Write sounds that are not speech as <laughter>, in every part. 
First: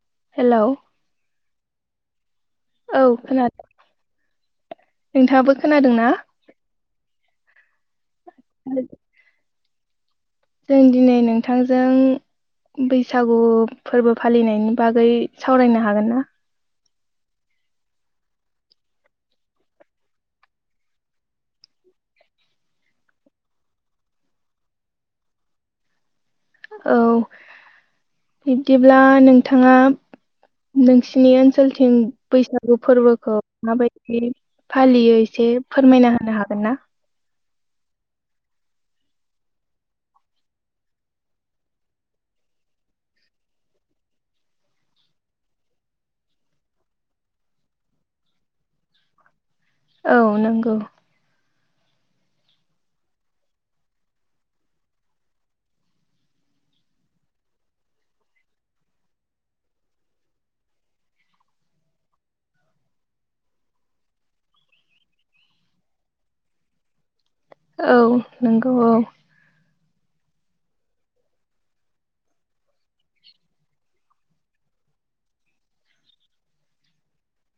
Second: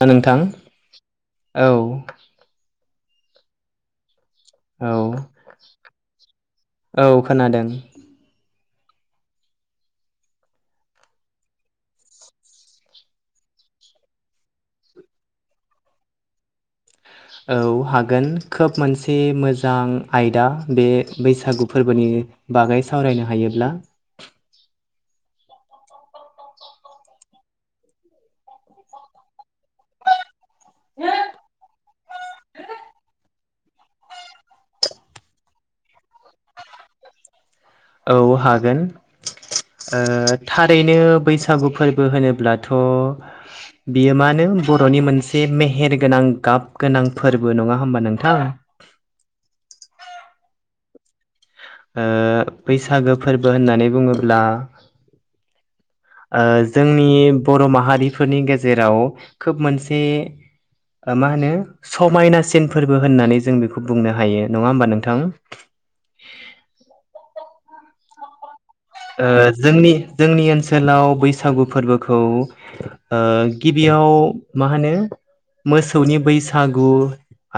-नोंथां हेलौ औ औ खोनादों औ नोंथाङाबो खोनादों ना? औ खोनादों। <inaudible> जों दिनै नोंथांजों बैसागु फोरबो फालिनायनि बागै सावरायनो हागोन ना औ हागोन खोब मोनसे मोजां आयदा बे बैसागु फोरबोनि बागै सावरायनो हायोब्ला औ बिब्दिब्ला नोंथाङा नोंसिनि ओनसोलथिं बैसागु फोरबोखौ माबायदि फालियो एसे फोरमायना होनो हागोन ना? औ हागोन। ओ थारैनो बैसागु फोरबो होनोब्लाथ बियो मा नो बर नि मोनसे मेहेरगोनां गाब गोनां फोरबो नङा होमबा नोंथां औ नंगौ ओ बैसागो फोरबो होननानै बुङोब्ला ओ जोंनि बर माहारिफोरनि गेजेराव खोब मोनसे ओ मा होनो समायनासिन फोरबो होननानै जों बेखौ बुंनो हायो नङा होमबा नोंथां औ नंगौ औ ओ जोंनि जोंनि ओनसोलाव बैसागु फोरबोखौ ओ गिबियाव मा होनो मोसौनि बैसागु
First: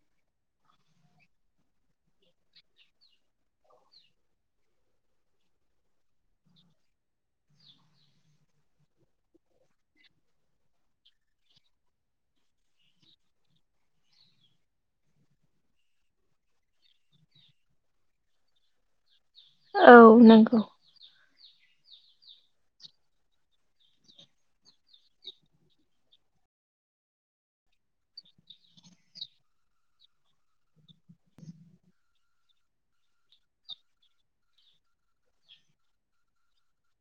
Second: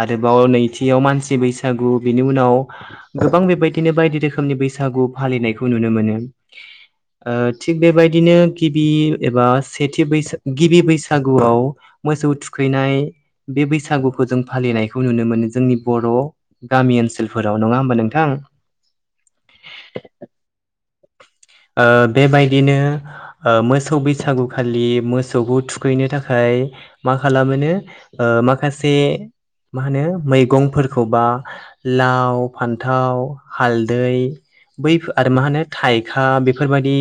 आरोबाव नैथियाव मानसि बैसागु बिनि उनाव गोबां बेबायदिनो बायदि रोखोमनि बैसागु फालिनायखौ नुनो मोनो ओ थिग बेबायदिनो गिबि एबा सेथि बैस गिबि बैसागुआव मोसौ थुखैनाय बे बैसागुखौ जों फालिनायखौ नुनो मोनो जोंनि बर गामि ओनसोलफोराव नङा होमबा नोंथां औ नंगौ ओ बेबायदिनो। ओ मोसौ बैसागुखालि मोसौखौ थुखैनो थाखाय मा खालामोनो। ओ माखासे मा होनो मैगंफोरखौ बा। लाव फान्थाव हालदै बै आरो मा होनो। थाइखा बेफोरबायदि।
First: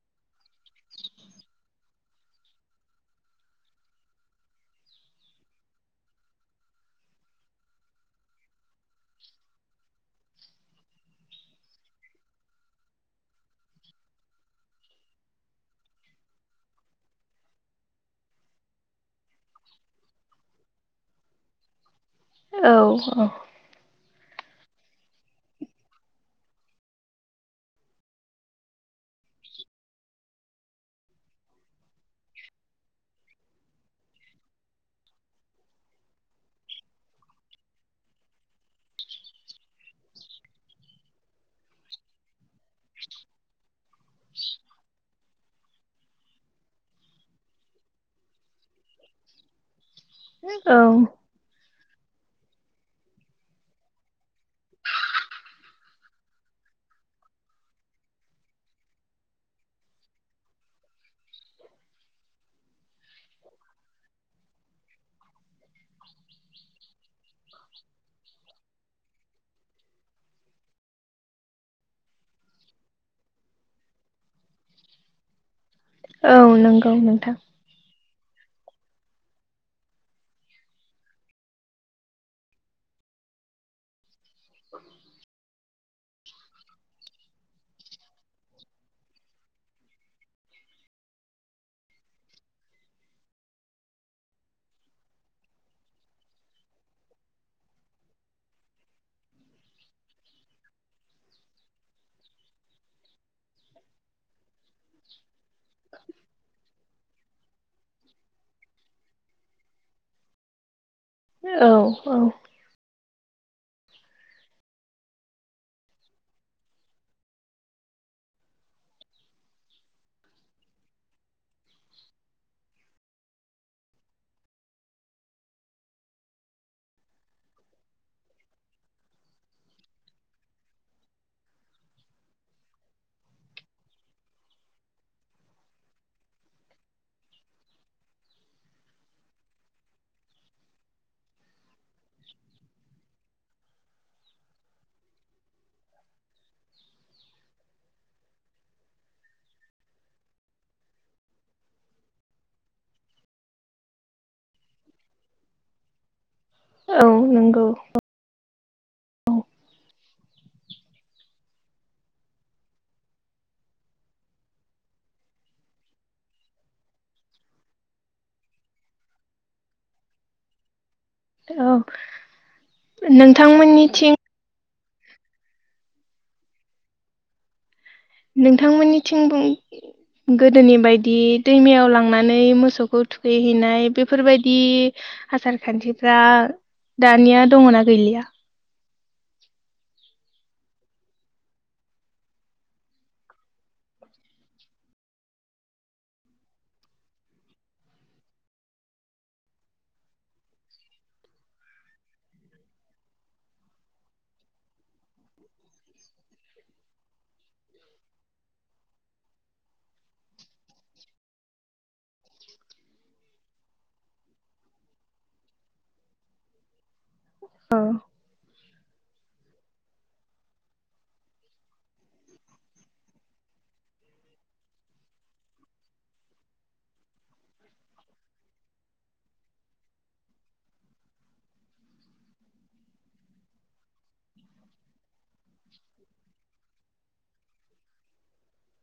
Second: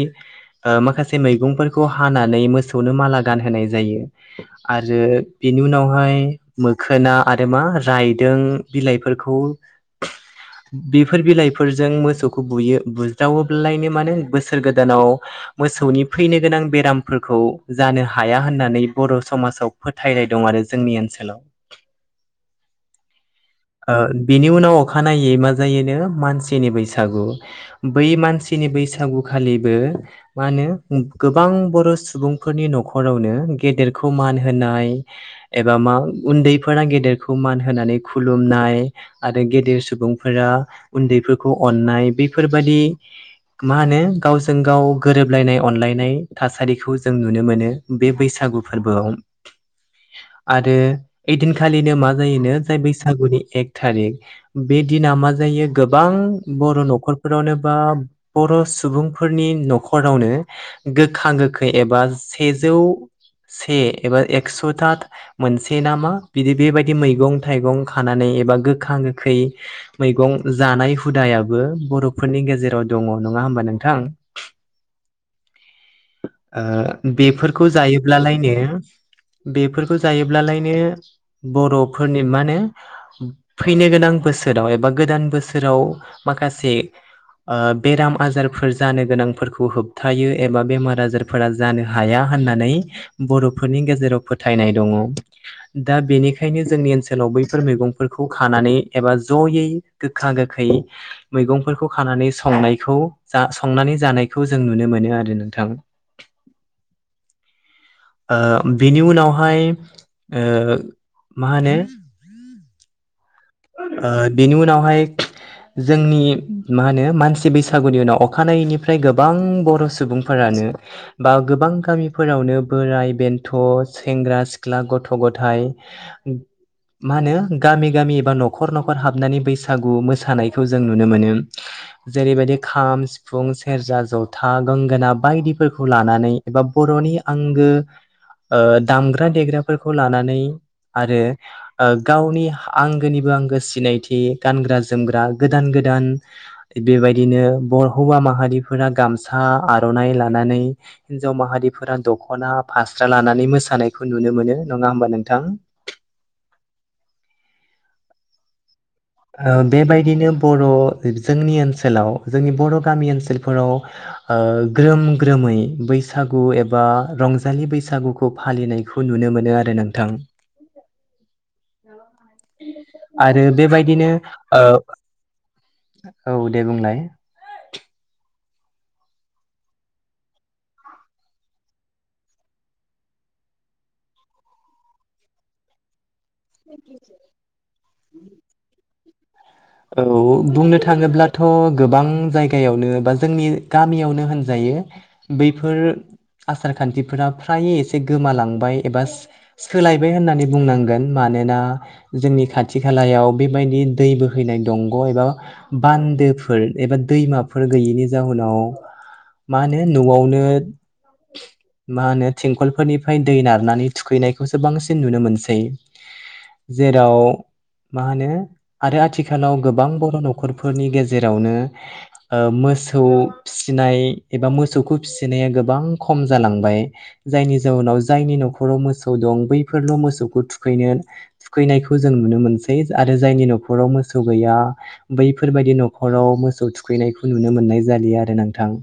ओ माखासे मैगंफोरखौ हानानै मोसौनो माला गानहोनाय जायो। आरो बेनि उनावहाय मोखोना आरो मा रायदों बिलाइफोरखौ। बेफोर बिलाइफोरजों मोसौखौ बुयो बुज्रावो। लायनि माने बोसोर गोदानाव मोसौनि फैनो गोनां बेरामफोरखौ जानो हाया होननानै बर' समाजाव फोथायनाय दं आरो जोंनि ओनसोलाव। औ औ। ओ बिनि उनाव अखानायै मा जायोनो मानसिनि बैसागु। बै मानसिनि बैसागु खालिबो मा होनो गोबां बर' सुबुंफोरनि न'खरावनो गेदेरखौ मान होनाय एबा मा उन्दैफोरा गेदेरखौ मान होनानै खुलुमनाय आरो गेदेर सुबुंफोरा उन्दैफोरखौ अननाय बेफोरबादि मा होनो गावजों गाव गोरोबलायनाय अनलायनाय थासारिखौ जों नुनो मोनो बे बैसागु फोरबोआव। आरो औ ओइदिनखालिनो मा जायोनो जाय बै सागुनि एक थारिख बे दिना मा जायो गोबां बर' न'खरफोरावनो बा बर' सुबुंफोरनि न'खरावनो गोखा गोखै एबा सेजौ से एबा एक्स'था मोनसे नामा बिदि बेबायदि मैगं थाइगं खानानै एबा गोखा गोखै मैगं जानाय हुदायाबो बर'फोरनि गेजेराव दङ नङा होमबा नोंथां? औ नंगौ ओ नोंथां बेफोरखौ जायोब्लालायनो बेफोरखौ जायोब्लालायनो बर'फोरनि मा होनो फैनो गोनां बोसोराव एबा गोदान बोसोराव माखासे ओ बेराम आजारफोर जानो गोनांफोरखौ होबथायो एबा बेमार आजार फोरा जानो हाया होननानै बर'फोरनि गेजेराव फोथायनाय दङ। दा बेनिखायनो जोंनि ओनसोलाव बै बेफोर मैगंफोरखौ खानानै एबा जयै गोखा गोखै मैगंफोरखौ खानानै संनायखौ जा संनानै जानायखौ जों नुनो मोनो आरो नोंथां। ओ बिनि उनावहाय ओ मा होनो औ औ। ओ बेनि उनावहाय जोंनि मा होनो मानसि बैसागुनि उनाव अखानायैनिफ्राय गोबां बर' सुबुंफोरानो बा गोबां गामिफोरावनो बोराय बेन्थ' सेंग्रा सिख्ला गथ' गथाइ मा होनो गामि गामि बा न'खर न'खर हाबनानै बैसागु मोसानायखौ जों नुनो मोनो। जेरैबायदि खाम, सिफुं, सेरजा, जथा, गंगोना, बायदिफोरखौ लानानै एबा बर'नि आंगो ओ दामग्रा देग्राफोरखौ लानानै आरो ओ गावनि आं गोनिबो आंगो सिनायथि गानग्रा जोमग्रा गोदान गोदान बेबायदिनो ब हौवा माहारिफोरा गामसा आर'नाइ लानानै‌ हिन्जाव माहारिफोरा दख'ना फास्रा लानानै मोसानायखौ नुनो मोनो नङा होमबा नोंथां? औ नंगौ। औ बेबायदिनो बर' जोंनि ओनसोलाव जोंनि बर' गामि ओनसोलफोराव ओ ग्रोम ग्रोमै बैसागु एबा रंजालि बैसागुखौ फालिनाय खौ नुनो मोनो आरो नोंथां। औ। आरो बेबायदिनो नोंथांमोननिथिं ओ औ दे बुंलाय। नोंथांमोननिथिं बुं गोदोनि बायदि दैमायाव लांनानै मोसौखौ थुखैहैनाय बेफोरबायदि आसार खानथिफ्रा दानिया दङना गैलिया? औ बुंनो थाङोब्लाथ' गोबां जायगायावनो बा जोंनि गामियावनो होनजायो बैफोर आसार खान्थिफोरा फ्राय एसे गोमालांबाय एबा सोलायबाय होननानै बुंनांगोन मानोना जोंनि खाथि खालायाव बेबायदि दैबो फैनाय दंग एबा बान्दोफोर एबा दैमाफोर गैयैनि जाउनाव मा होनो न'आवनो मा होनो थिंखलफोरनिफ्राय दै नारनानै थुखैनायखौसो बांसिन नुनो मोनसै जेराव औ मा होनो आरो आथि आथिखालाव गोबां बर न'खरफोरनि गेजेरावनो ओ मोसौ फिसिनाय एबा मोसौखौ फिसिनाया गोबां खम जालांबाय जायनि जाउनाव जायनि नखराव मोसौ दं बैफोरल' मोसौखौ थुखैनो थुखैनायखौ जों नुनो मोनसै आरो जायनि नखराव मो मोसौ गैया बैफोरबायदि नखराव मोसौ थुखैनायखौ नुनो मोननाय जालिया आरो नोंथां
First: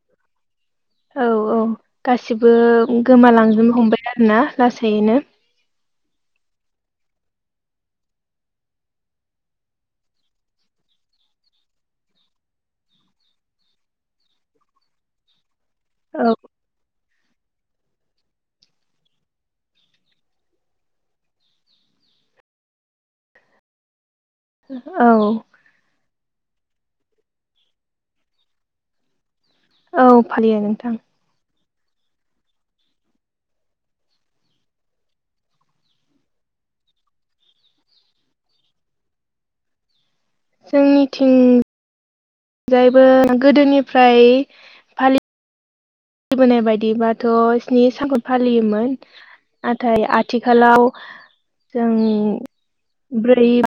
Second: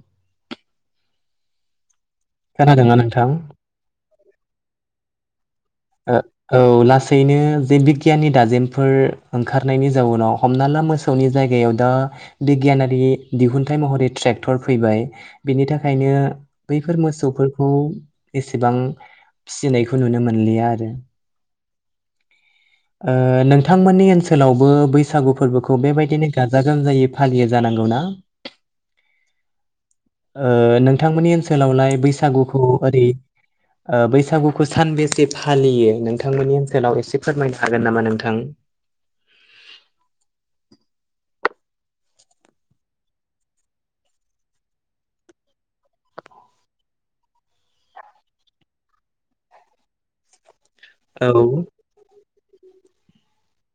औ औ गासिबो खोनादोंना नोंथां गोमालांजोबनो हमबाय आरोना लासैनो ओ औ लासैनो जे बिगियाननि दाजेनफोर ओंखारनायनि जाउनाव हमना ला मोसौनि जायगायाव दा बिगियानारि दिहुनथाइ महरै ट्रेक्टर फैबाय बिनि थाखायनो औ बेफोर मोसौफोरखौ एसेबां फिसिनायखौ नुनो मोनलिया आरो ओ नोंथांमोननि ओनसोलावबो औ बैसागु फोरबो खौ बेबायदिनो गाजा गोमजायै फालियो जानांगौ ना? औ ओ फालियो नोंथां नोंथांमोननि ओनसोलावलाय बैसागुखौ ओरै ओ बैसागुखौ सानबेसे फालियो नोंथांमोननि ओनसोलाव एसे फोरमायनो हागोन नामा नोंथां? जोंनिथिं जायबो गोदोनिफ्राय फालि बोनाय बायदिबाथ' स्नि सानखौ फालियोमोन नाथाय आथिखालाव औ जों ब्रै <unintelligible>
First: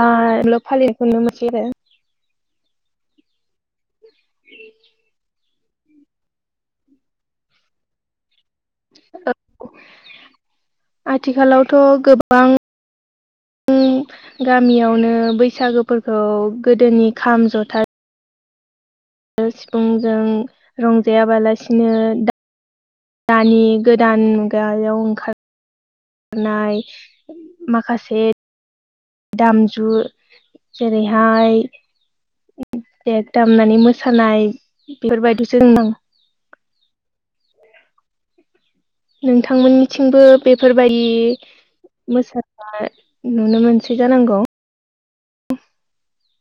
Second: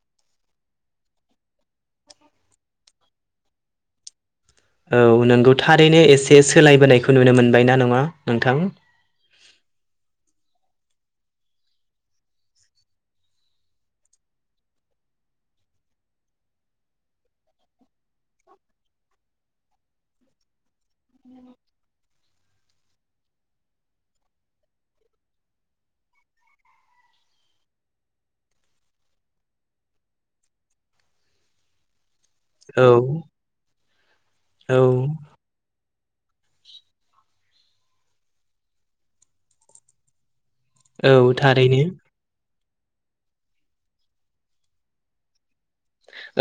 बाल' फालिनायखौ नुनो मोनसै आरो <unintelligible> औ नोंगौ थारैनो एसे सोलायबोनायखौ नुनो मोनबाय ना नङा नोंथां औ आथिखालावथ' गोबां उम गामियावनो बैसागोफोरखौ गोदोनि खाम जथा सिफुंजों रंजायाबालासिनो दा दानि गोदान मुगायाव ओंखार नाय माखासे दामजु जेरैहाय औ देग दामनानै मोसानाय औ बेफोरबायदिसो जों <unintelligible> नोंथांमोननिथिंबो बेफोरबायदि औ थारैनो मोसा नाय नुनो मोनसै जानांगौ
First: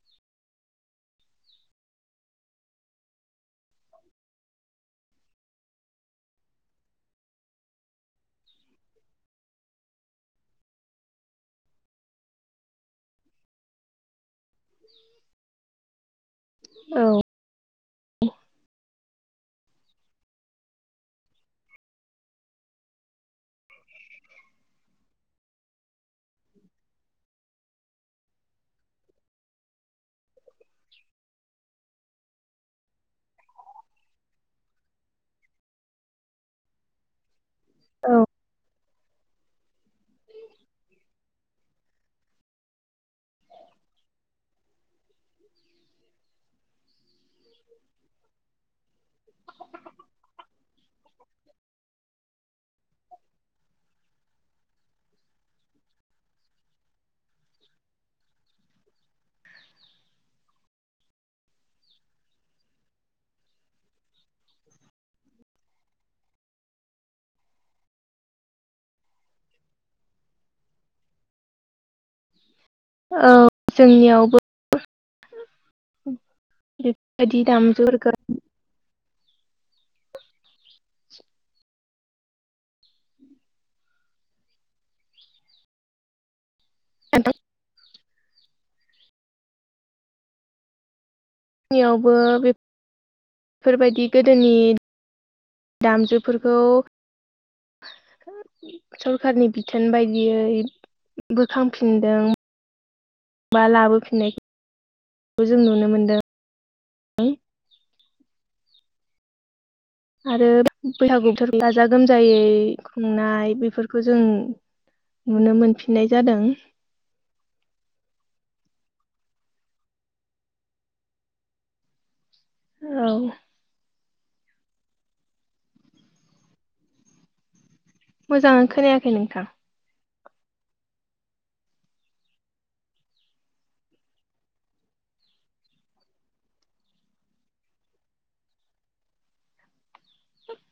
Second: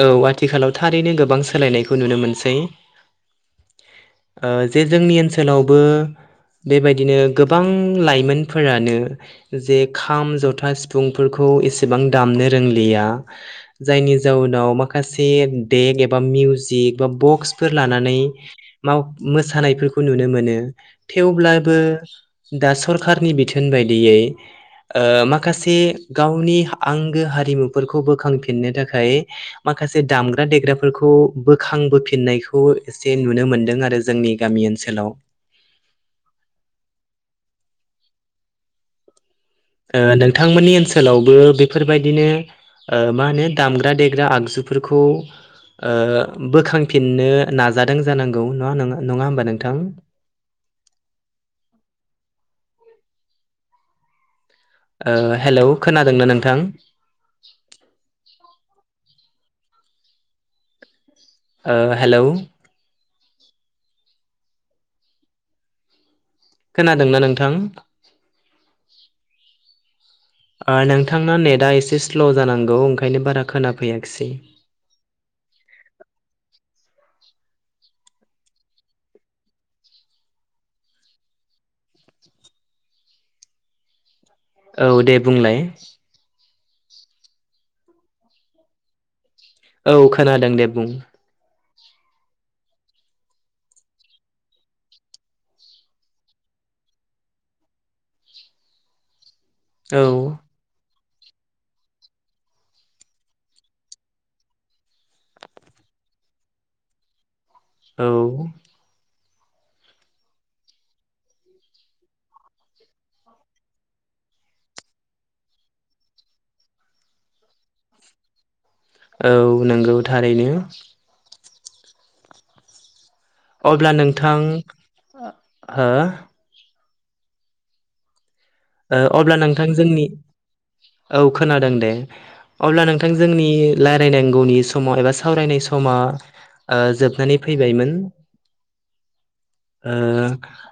औ आथिखालाव थारैनो गोबां सोलायनायखौ नुनो मोनसै। ओ जे जोंनि ओनसोलावबो बेबायदिनो गोबां लाइमोनफोरानो जे खाम जथा सिफुंफोरखौ एसेबां दामनो रोंलिया जायनि जाउनाव माखासे देक एबा मिउजिक औ बा बक्स फोर लानानै माव मोसानायफोरखौ नुनो मोनो थेवब्लाबो दा सरखारनि बिथोन बायदियै ओ माखासे गावनि आंगो हारिमुफोरखौ बोखांफिननो थाखाय माखासे दामग्रा देग्राफोरखौ बोखां बोफिननायखौ एसे नुनो मोन्दों आरो जोंनि गामि ओनसोलाव। औ ओ नोंथांमोननि ओनसोलावबो बेफोरबायदिनो ओ मा होनो दामग्रा देग्रा आगजुफोरखौ ओ बोखांफिननो नाजादों जानांगौ नङा नङा होमबा नोंथां। ओ हेलौ खोनादोंना नोंथां? ओ हेलौ। खोनादोंना नोंथां? ओ नोंथांना नेटआ एसे स्ल' जानांगौ ओंखायनो बारा खोनाफैयाखिसै। दि दामजुफोरखो औ दे बुंलाय। <inaudible> औ खोनादों दे बुं। निआवबो बे बेफोरबायदि गोदोनि दामजुफोरखौ। सरखारनि बिथोन औ बायदियै बोखांफिनदों। बा लाबोफिननायखौ जों नुनो मोनदों। औ। आरो बैसागु बोथोर गाजा गोमजायै खुंनाय बेफोरखौ जों नुनो मोनफिननाय जादों। औ नंगौ थारैनो। औ। अब्ला नोंथां हो? मोजां ओ अब्ला नोंथां जोंनि औ खोनादों दे। अब्ला नोंथां जोंनि लायरायनांगौनि समाव एबा सावरायनाय समा ओ जोबनानै फैबायमोन। ओ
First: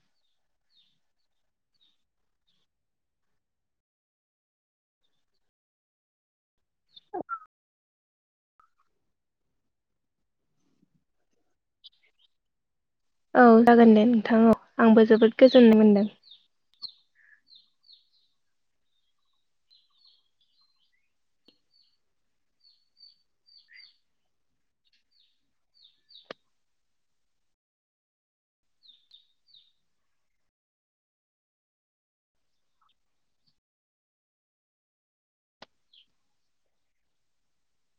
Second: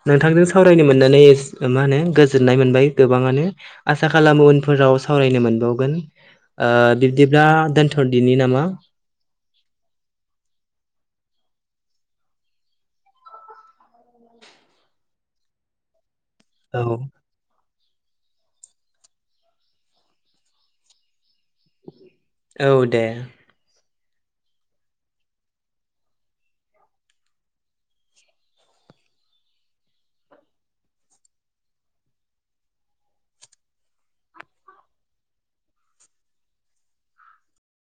नोंथांजों सावरायनो मोननानै मा होनो गोजोननाय मोन बाय गोबाङानो आसा खालामो उनफोराव सावरायनो मोनबावगोन। ओ बिब्दिब्ला दोनथ'दिनि नामा। औ जागोन दे नोंथां औ आंबो जोबोद गोजोननाय मोनदों। औ। औ दे।